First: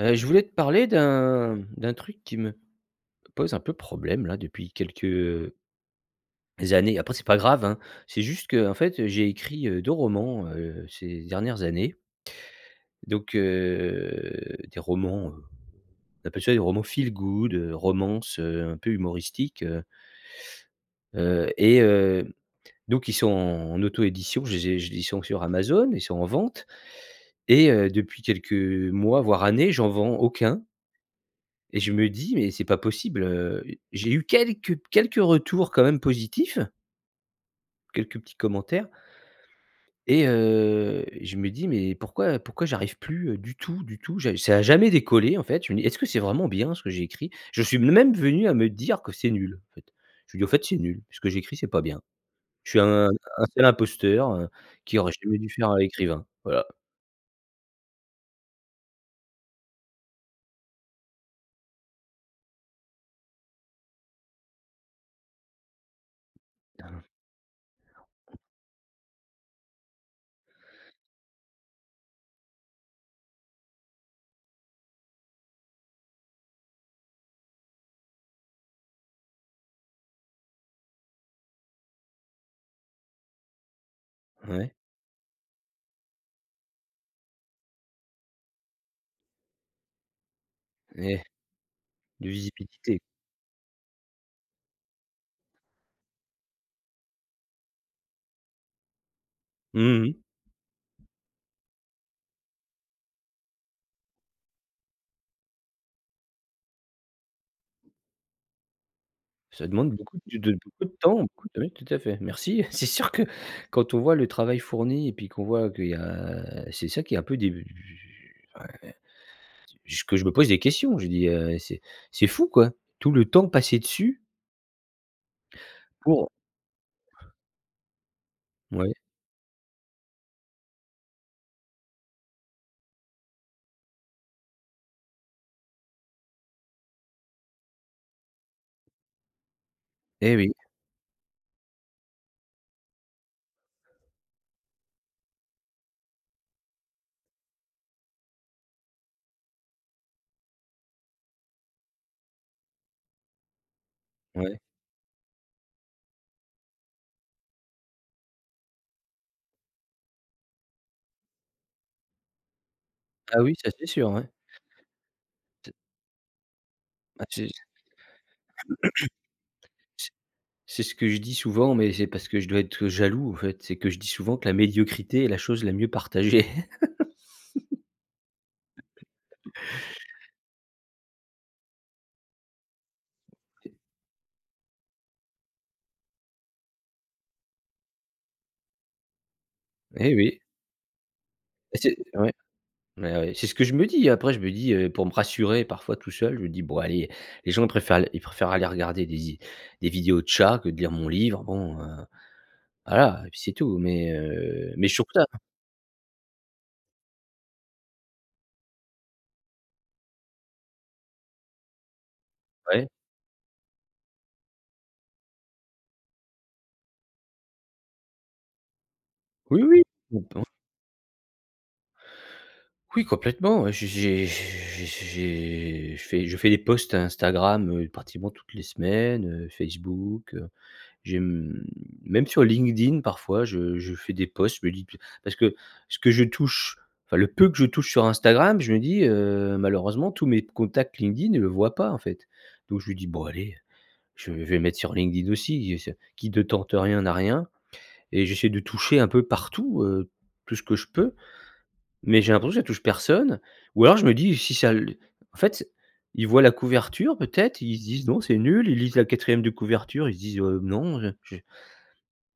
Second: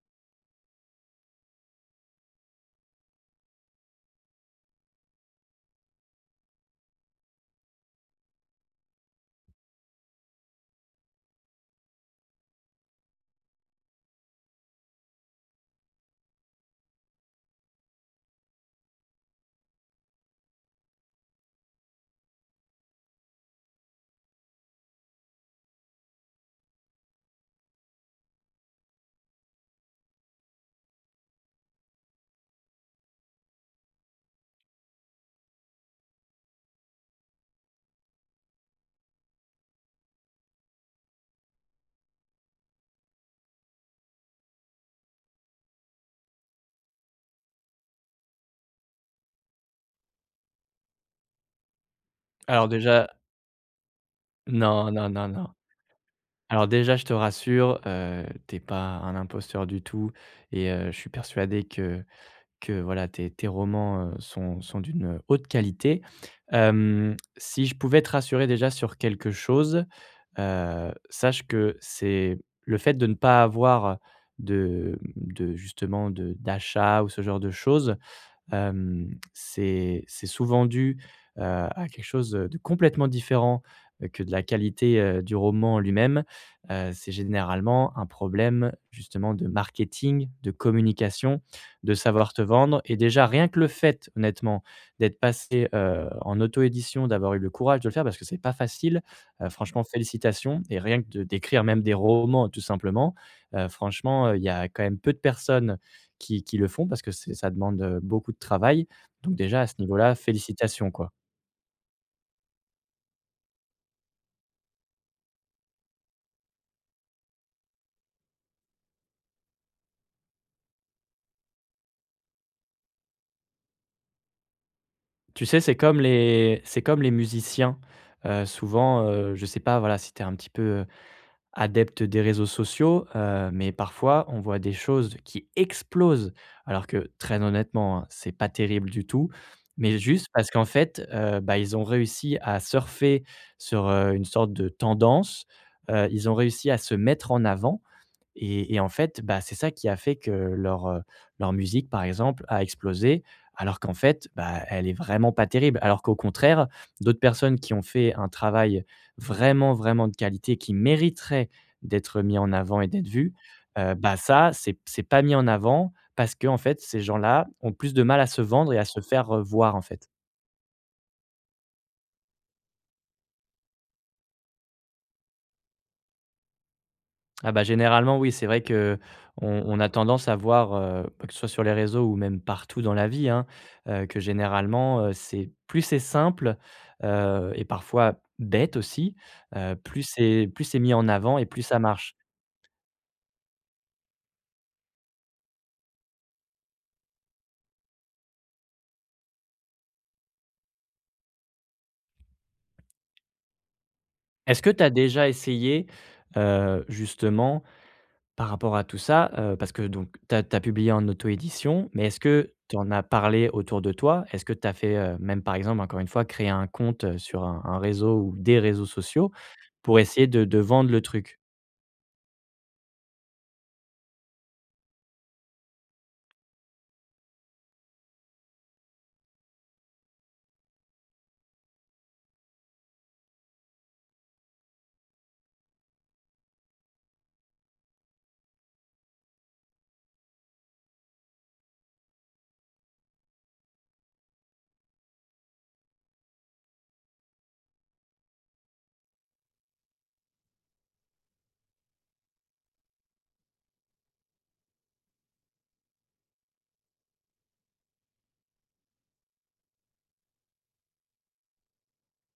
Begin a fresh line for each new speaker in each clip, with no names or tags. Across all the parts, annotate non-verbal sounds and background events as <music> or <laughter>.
Je voulais te parler d'un truc qui me pose un peu problème là depuis quelques années. Après c'est pas grave, hein. C'est juste que en fait, j'ai écrit, 2 romans, ces dernières années. Donc, heu, des romans, on appelle ça des romans feel good, romances, un peu humoristiques, et donc ils sont en auto-édition. Je les ai je les Ils sont sur Amazon, ils sont en vente et depuis quelques mois, voire années, j'en vends aucun. Et je me dis: «Mais c'est pas possible», j'ai eu quelques retours quand même positifs, quelques petits commentaires et je me dis: «Mais pourquoi j'arrive plus, du tout, du tout?» J'ai Ça a jamais décollé en fait. Je me dis: «Est-ce que c'est vraiment bien ce que j'ai écrit?» Je suis même venu à me dire que c'est nul en fait. Je me dis: au fait, c'est nul, ce que j'écris, c'est pas bien.
Alors
Je suis un
déjà
un sale imposteur,
non,
qui
non,
aurait
non,
jamais dû
non.
faire, écrivain». Voilà.
Alors déjà, je te rassure, tu pas un imposteur du tout et je suis persuadé que voilà, tes romans, sont d'une haute qualité. Si je pouvais te rassurer déjà sur quelque chose, sache que c'est le fait de ne pas avoir de justement de d'achat ou ce genre de choses. C'est souvent dû, à quelque chose, de complètement différent, que de la
Ouais,
qualité, du roman en lui-même. C'est généralement un problème justement de marketing, de
et
communication, de
de
savoir te vendre. Et
visibilité.
déjà rien que le fait honnêtement d'être passé, en auto-édition, d'avoir eu le courage de le faire parce que c'est pas facile, franchement
Mmh.
félicitations. Et rien que de d'écrire même des romans tout simplement, franchement, il y a quand même peu de personnes qui le font parce que c'est ça demande, beaucoup de travail. Donc déjà à
Ça
ce
demande
niveau-là,
beaucoup
félicitations,
de
quoi.
temps, beaucoup de oui, tout à fait. Merci. <laughs> C'est sûr que quand on voit le travail fourni et puis qu'on voit qu'il y a c'est ça qui est un peu des enfin, j que je me pose des questions. Je dis: «C'est fou quoi, tout le temps passé dessus
Tu sais,
pour».
c'est comme les musiciens,
Ouais,
souvent, je sais pas, voilà, si tu es un petit peu, adepte des réseaux sociaux, mais parfois on voit des choses qui explosent alors que très honnêtement, hein, c'est pas terrible du tout, mais juste
eh
parce
oui,
qu'en fait, bah, ils ont réussi à surfer sur, une sorte de tendance, ils ont réussi à se mettre en avant. Et en fait, bah, c'est ça qui a fait que leur, leur musique, par exemple, a explosé, alors qu'en fait,
ouais.
bah, elle est vraiment pas terrible. Alors qu'au contraire, d'autres personnes qui ont fait un travail vraiment, vraiment de qualité, qui mériterait d'être mis en avant et d'être vues,
Ah oui, ça c'est sûr,
bah,
ouais.
ça, c'est pas mis en
C'est
avant parce que en fait, ces
bah,
gens-là ont plus de mal à se vendre et à se faire, voir, en fait.
c'est c'est ce que je dis souvent, mais c'est parce que je dois être jaloux en fait. C'est que je dis souvent que la médiocrité est la chose la mieux partagée. <laughs>
Ah bah, généralement, oui, c'est vrai que on a tendance à voir, que ce soit sur les réseaux ou même partout dans la vie, hein, que généralement, c'est simple, et parfois bête aussi,
Eh oui,
plus c'est mis en avant et plus ça
c'est
marche.
ouais. Ouais, ouais, c'est ce que je me dis. Après, je me dis, pour me rassurer parfois tout seul, je me dis: «Bon allez, les gens ils préfèrent aller regarder des vidéos de chats que de lire mon livre». Bon, voilà et puis c'est tout. Mais,
Est-ce que
heu,
tu
mais
as
je suis content,
déjà essayé, justement, par rapport à tout ça, parce que donc tu as publié en auto-édition, mais est-ce que tu
ouais.
en as parlé autour de toi? Est-ce que tu as fait, même par exemple, encore une fois, créer un compte, sur un réseau ou des réseaux sociaux?
Oui, oui.
Pour
Bon,
essayer
bon.
de vendre le truc.
Oui, complètement, ouais. J'ai je fais des posts Instagram, pratiquement toutes les semaines, Facebook. J'ai, mmh, Même sur LinkedIn parfois, je fais des posts, je me dis, parce que ce que je touche, enfin le peu que je touche sur Instagram, je me dis, malheureusement tous mes contacts LinkedIn ne le voient pas, en fait. Donc je me dis: «Bon allez, je vais mettre sur LinkedIn aussi, qui ne tente rien n'a rien», et j'essaie de toucher un peu partout, tout ce que je peux, mais j'ai l'impression que ça touche personne, ou alors je me dis si ça l en fait, ils voient la couverture peut-être, ils se disent: «Non, c'est nul», ils lisent la quatrième de couverture, ils se disent: Non, je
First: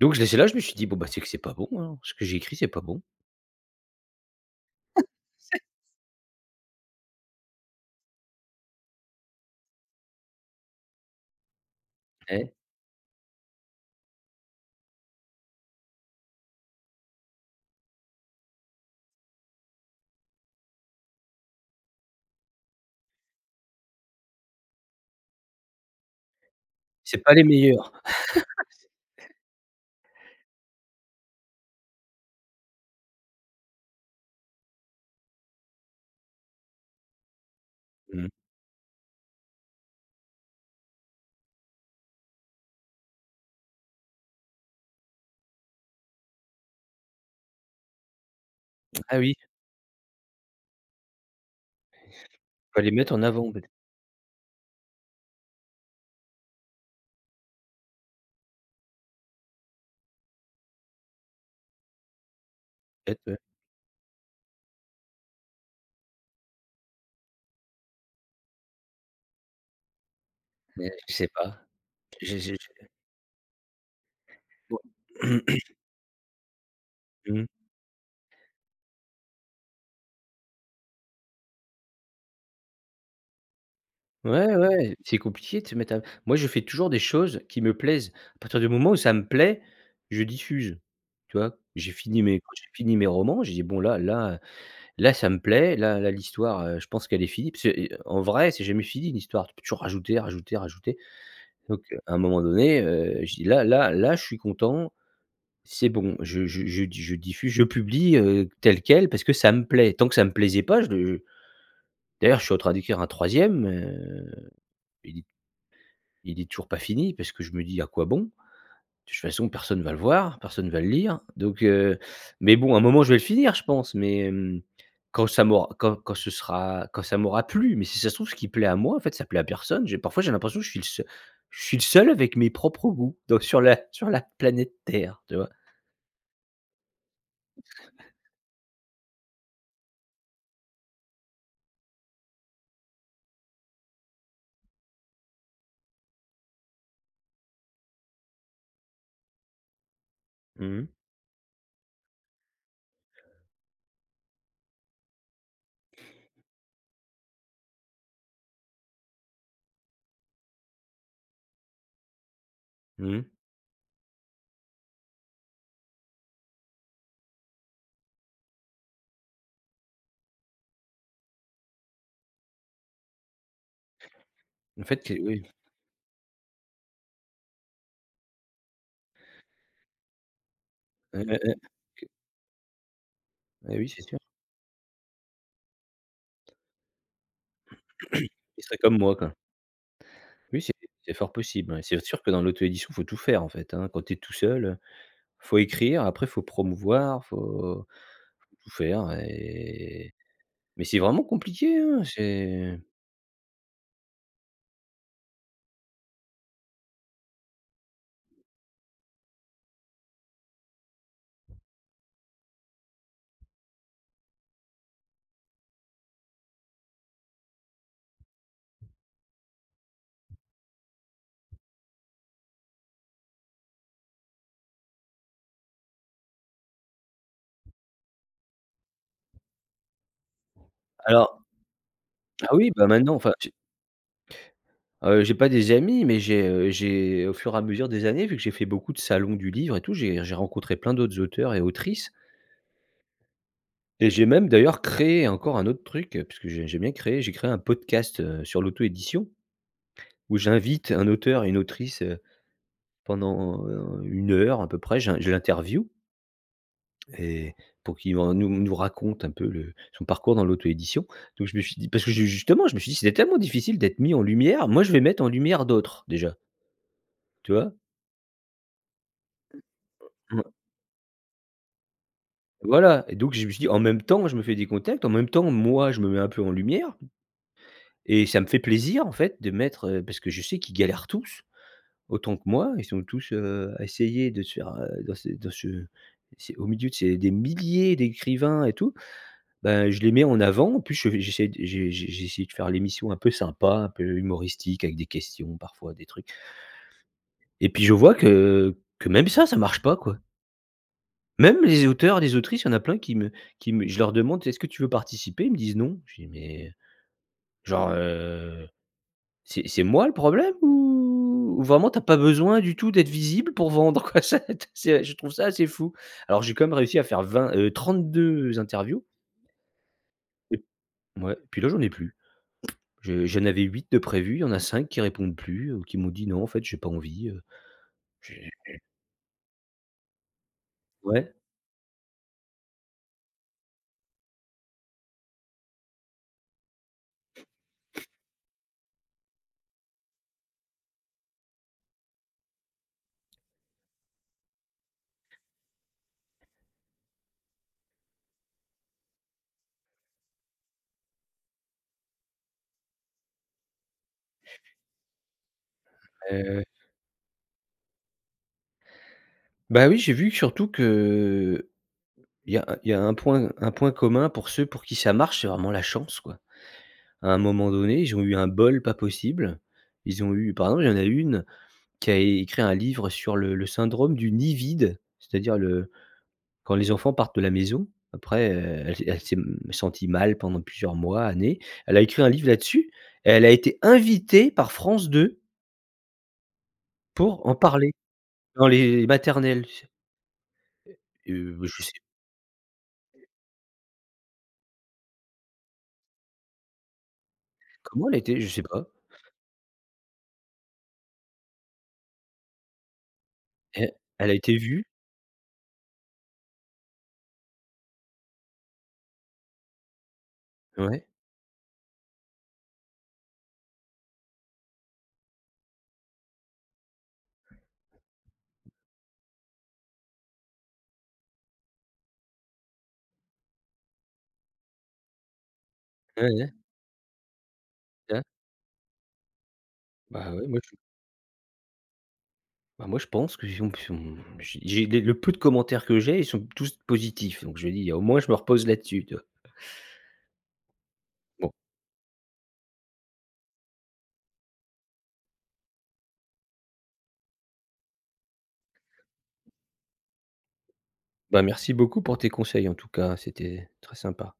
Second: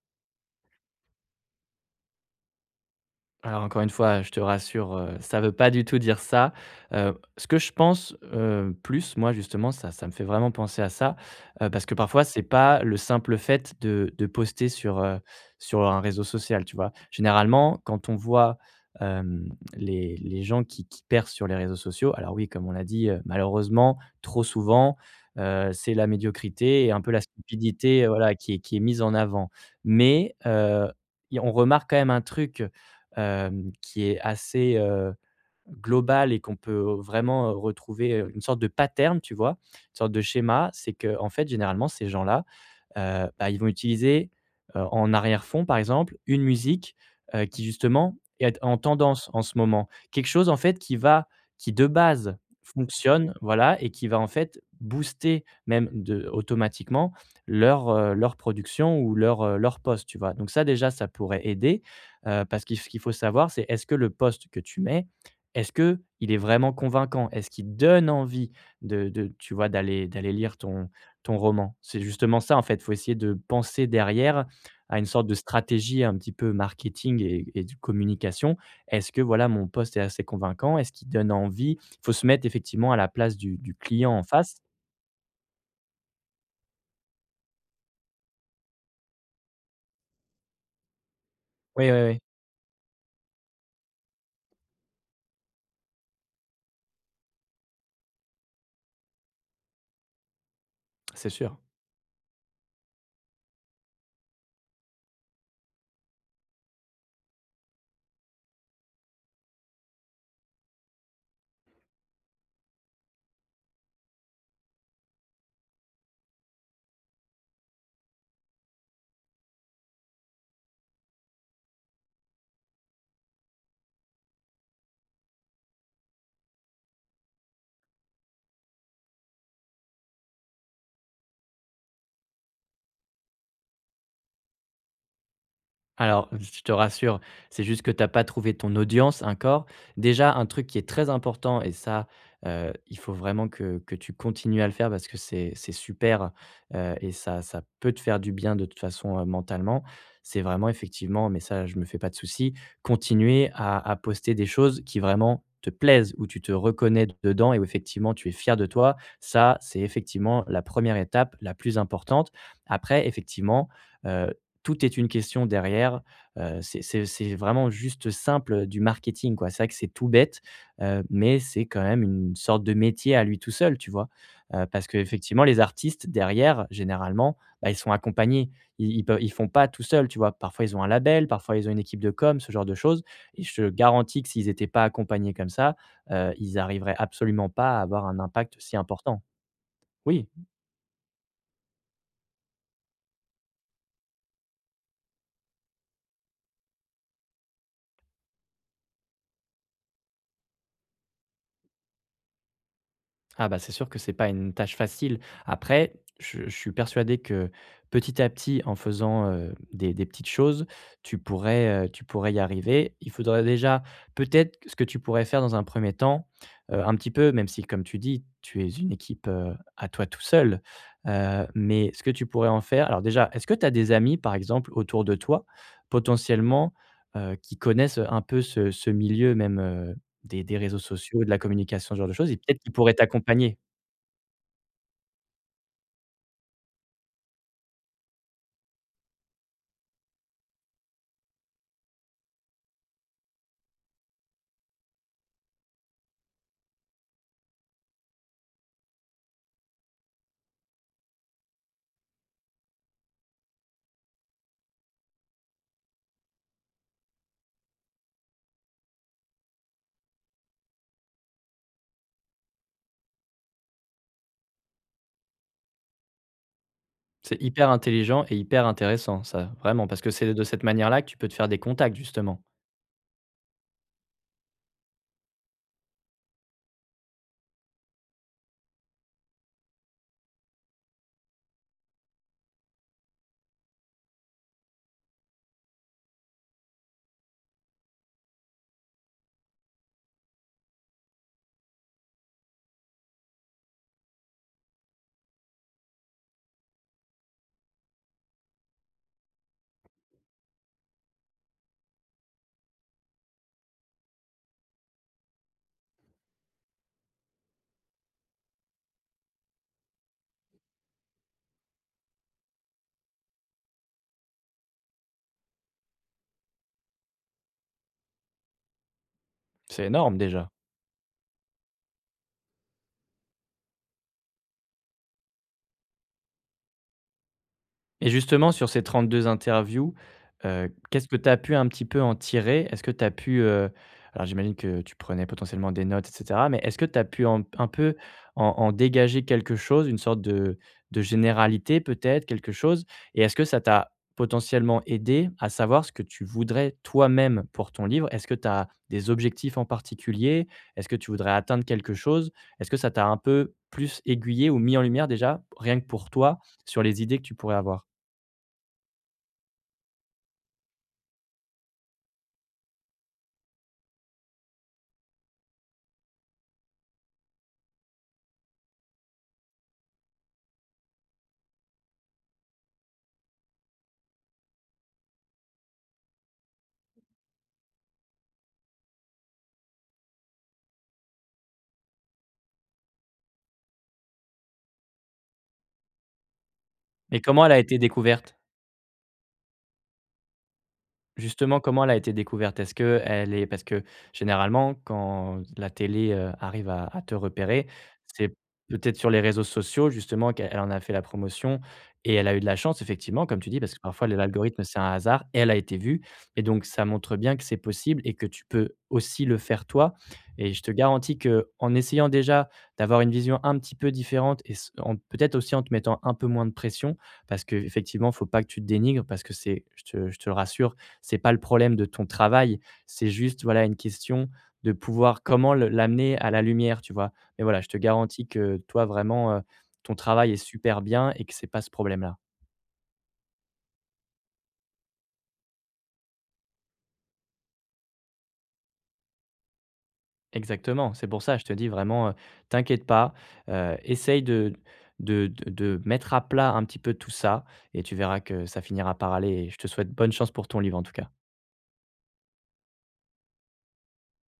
donc je laissais là», je me suis dit: «Bon, bah, c'est que c'est pas bon, hein, ce que j'ai écrit, c'est pas bon.
Alors encore une fois, je te rassure, ça veut pas du tout dire ça. Ce que je pense, plus moi justement, ça me fait vraiment penser à ça, parce que parfois c'est
Eh,
pas le simple fait de poster sur, sur un réseau social, tu vois? Généralement, quand on voit, hem, les gens qui percent sur les réseaux sociaux, alors oui, comme on l'a dit, malheureusement, trop souvent, c'est la médiocrité et un peu
c'est
la
pas les meilleurs».
stupidité, voilà, qui est mise en avant. Mais, y on remarque quand même un truc, qui est assez, global, et qu'on peut vraiment retrouver,
Mmh.
une sorte de pattern, tu vois? Une sorte de schéma. C'est que en fait, généralement, ces gens-là, bah, ils vont utiliser, en arrière-fond, par exemple, une musique, qui justement est en
Ah
tendance
oui,
en ce moment. Quelque chose, en fait, qui de base
faut les mettre en
fonctionne,
avant peut-être,
voilà, et qui va, en fait, booster même de automatiquement leur, leur production ou leur, leur post, tu vois? Donc ça, déjà, ça pourrait aider, parce qu'il ce qu'il faut
ouais,
savoir, c'est est-ce que le post que tu mets est-ce que il est vraiment convaincant? Est-ce qu'il donne envie de tu vois, d'aller lire
mais je sais
ton
pas.
roman? C'est justement ça, en fait,
J'ai
faut essayer de penser derrière à une sorte de
Ouais. <clears throat>
stratégie un petit peu marketing
Mmh.
et de communication. Est-ce que, voilà, mon post est assez convaincant? Est-ce qu'il donne envie? Faut se mettre effectivement à la place du client en
Ouais,
face.
ouais, c'est compliqué de se mettre à moi, je fais toujours des choses qui me plaisent. À partir du moment où ça me plaît, je diffuse, tu vois?
Oui,
J'ai
oui, oui,
fini mes Quand j'ai fini mes romans, j'ai dit: «Bon là là, là ça me plaît, là là l'histoire, je pense qu'elle est finie». Parce que, en vrai, c'est jamais fini une histoire, tu peux toujours rajouter, rajouter, rajouter.
c'est sûr.
Donc, à un moment donné, je dis: «Là là là, je suis content, c'est bon, je diffuse, je publie, tel quel parce que ça me plaît». Tant que ça me plaisait pas, je le d'ailleurs, je suis en train d'écrire un troisième. E Il est toujours pas fini parce que je me dis: «À quoi bon? De toute façon, personne va le voir, personne va le lire». Donc mais bon, à un moment, je vais le finir, je pense, mais quand ça m'aura quand quand ce sera quand ça m'aura plu. Mais si ça se trouve, ce qui plaît à moi, en fait, ça plaît à personne. J'ai l'impression que je suis le seul avec mes propres goûts dans sur la <laughs> sur la planète Terre, tu vois?
Alors, je te rassure, c'est juste que tu as pas trouvé ton audience encore. Déjà, un truc qui est très important, et ça, il faut vraiment que tu continues à le faire parce que c'est super, et ça peut te faire du bien de toute façon, mentalement. C'est
Mmh
vraiment
mh.
effectivement, mais ça je me fais pas de souci, continuer à poster des choses qui vraiment te plaisent, où tu te reconnais dedans et où effectivement tu es fier de toi. Ça, c'est effectivement la première étape la plus importante. Après
Mmh.
effectivement, heu tout est une question derrière, c'est vraiment juste simple, du marketing, quoi. C'est vrai que c'est tout bête, mais c'est quand même une sorte de métier à lui tout seul, tu vois?
En
Parce que
fait, que oui.
effectivement, les artistes derrière, généralement, bah, ils sont accompagnés. Ils font pas tout seuls, tu vois? Parfois, ils ont un
Heu,
label,
heu, heu,
parfois ils ont une équipe
que
de com, ce genre de choses, et je te
eh oui, c'est sûr.
garantis que s'ils étaient pas accompagnés comme ça, ils arriveraient absolument pas à avoir
<clears throat>
un impact
Il
si
serait comme moi,
important.
quoi.
Oui.
Oui, c'est fort possible, ouais. C'est sûr que dans l'auto-édition, faut tout faire, en fait, hein. Quand tu es tout seul, faut écrire, après faut promouvoir, faut tout faire, et c'est vraiment compliqué, hein. j'ai
Ah bah, c'est sûr que c'est pas une tâche facile. Après, je suis persuadé que petit à petit, en faisant, des petites choses, tu pourrais y arriver. Il faudrait déjà peut-être, ce que tu pourrais faire dans un premier temps, un petit peu, même si comme tu dis, tu es une équipe, à toi tout seul, mais ce que tu pourrais en faire, alors déjà, est-ce que tu as des amis, par exemple, autour de toi, potentiellement, qui connaissent un peu ce milieu même, des réseaux sociaux, de la
alors
communication, ce genre de choses, et
ah
peut-être
oui,
qu'il
bah,
pourrait
maintenant, enfin,
t'accompagner.
j'ai pas des amis, mais j'ai, au fur et à mesure des années, vu que j'ai fait beaucoup de salons du livre et tout, j'ai rencontré plein d'autres auteurs et autrices, et j'ai même d'ailleurs créé encore un autre truc, parce que j'aime bien créer. J'ai créé un podcast, sur l'auto-édition, où j'invite un auteur et une autrice, pendant, 1 heure à peu près. J'in Je l'interview Et pour qu'il en nous raconte un peu le son parcours dans l'auto-édition. Donc je me suis dit, parce que ju justement, je me suis dit: «C'était tellement difficile d'être mis en lumière, moi je vais mettre en lumière d'autres déjà»,
C'est
tu
hyper
vois?
intelligent et hyper intéressant ça, vraiment, parce que c'est de
Mmh,
cette manière-là que tu peux te faire des contacts justement.
voilà. Et donc je me suis dit: «En même temps, je me fais des contacts, en même temps, moi, je me mets un peu en lumière», et ça me fait plaisir en fait de mettre, parce que je sais qu'ils galèrent tous autant que moi. Ils sont tous, à essayer de se faire, dans ce c'est au milieu de ces des milliers d'écrivains et tout. Ben, je les mets en avant. En plus, je j'essaie de j'ai essayé de faire l'émission un peu sympa, un peu humoristique, avec des questions parfois, des trucs, et puis je vois que même ça, ça marche pas, quoi. Même les auteurs, les autrices, il y en a plein qui me je leur demande: «Est-ce que tu veux participer?» Ils me disent: «Non». Je dis: «Mais genre, c'est moi le problème, ou vraiment t'as pas besoin du tout d'être visible pour vendre, quoi?» <laughs> C'est Je trouve ça assez fou. Alors j'ai quand même réussi à faire 20 32 interviews,
C'est énorme déjà.
et ouais, puis là, j'en ai plus. Je J'en avais 8 de prévus, il y en a 5 qui répondent plus, qui m'ont dit: «Non, en fait, j'ai pas envie».
Et
J'ai
justement, sur ces 32 interviews, qu'est-ce que tu
ouais,
as pu un petit peu en tirer? Est-ce que tu as pu, alors j'imagine que tu prenais potentiellement des notes et cetera, mais est-ce que tu as pu en un peu en dégager quelque chose, une sorte de généralité peut-être, quelque chose? Et est-ce que ça t'a potentiellement aidé à savoir ce que tu voudrais toi-même pour ton livre? Est-ce que tu as des objectifs en particulier? Est-ce que tu voudrais atteindre quelque chose? Est-ce que ça t'a un peu plus aiguillé ou mis en lumière déjà, rien que pour toi,
heu,
sur les idées que tu pourrais avoir?
oui, j'ai vu surtout que il y a un point commun pour ceux pour qui ça marche: c'est vraiment la chance, quoi. À un moment donné, ils ont eu un bol pas possible. Ils ont eu par exemple, il y en a une qui a écrit un livre sur le syndrome du nid vide, c'est-à-dire le quand les enfants partent de la maison, après, elle s'est, mmh, sentie mal pendant plusieurs mois, années. Elle a écrit un livre là-dessus et elle a été invitée par France 2
Mais comment
pour
elle
en
a été
parler
découverte?
dans les maternelles.
Justement,
Je
comment elle a
sais
été découverte? Est-ce que elle est parce que généralement quand la télé, arrive à te repérer,
comment elle a
c'est
été? Je sais pas.
peut-être sur les réseaux sociaux justement qu'elle en a fait la promotion, et elle a eu de la chance effectivement comme tu dis parce que
E
parfois
Elle a été
l'algorithme c'est
vue,
un hasard, elle a été vue, et donc ça montre bien que c'est possible et que tu peux aussi le faire toi, et je te
ouais,
garantis que en essayant déjà d'avoir une vision un petit peu différente et s en peut-être aussi en te mettant un peu moins de pression, parce qu'effectivement, il ne faut pas que tu te dénigres parce que c'est, je te le rassure, c'est pas le problème de ton travail, c'est juste, voilà, une question de pouvoir comment le l'amener
ouais,
à la
ouais,
lumière, tu vois? Mais voilà, je te
c'est ça.
garantis que toi vraiment, ton travail
Bah,
est
ouais,
super bien et que c'est pas ce problème-là.
moi je pense que si on si on j'ai les le peu de commentaires que j'ai, ils sont tous positifs, donc je me dis: «Au moins je me repose là-dessus», tu vois?
Exactement, c'est pour ça, je
Bon,
te dis vraiment, t'inquiète pas, essaye de mettre à plat un petit peu tout ça, et tu verras que ça finira par aller, et je te souhaite bonne chance pour ton livre en tout cas.
bah, merci beaucoup pour tes conseils en tout cas, c'était très sympa.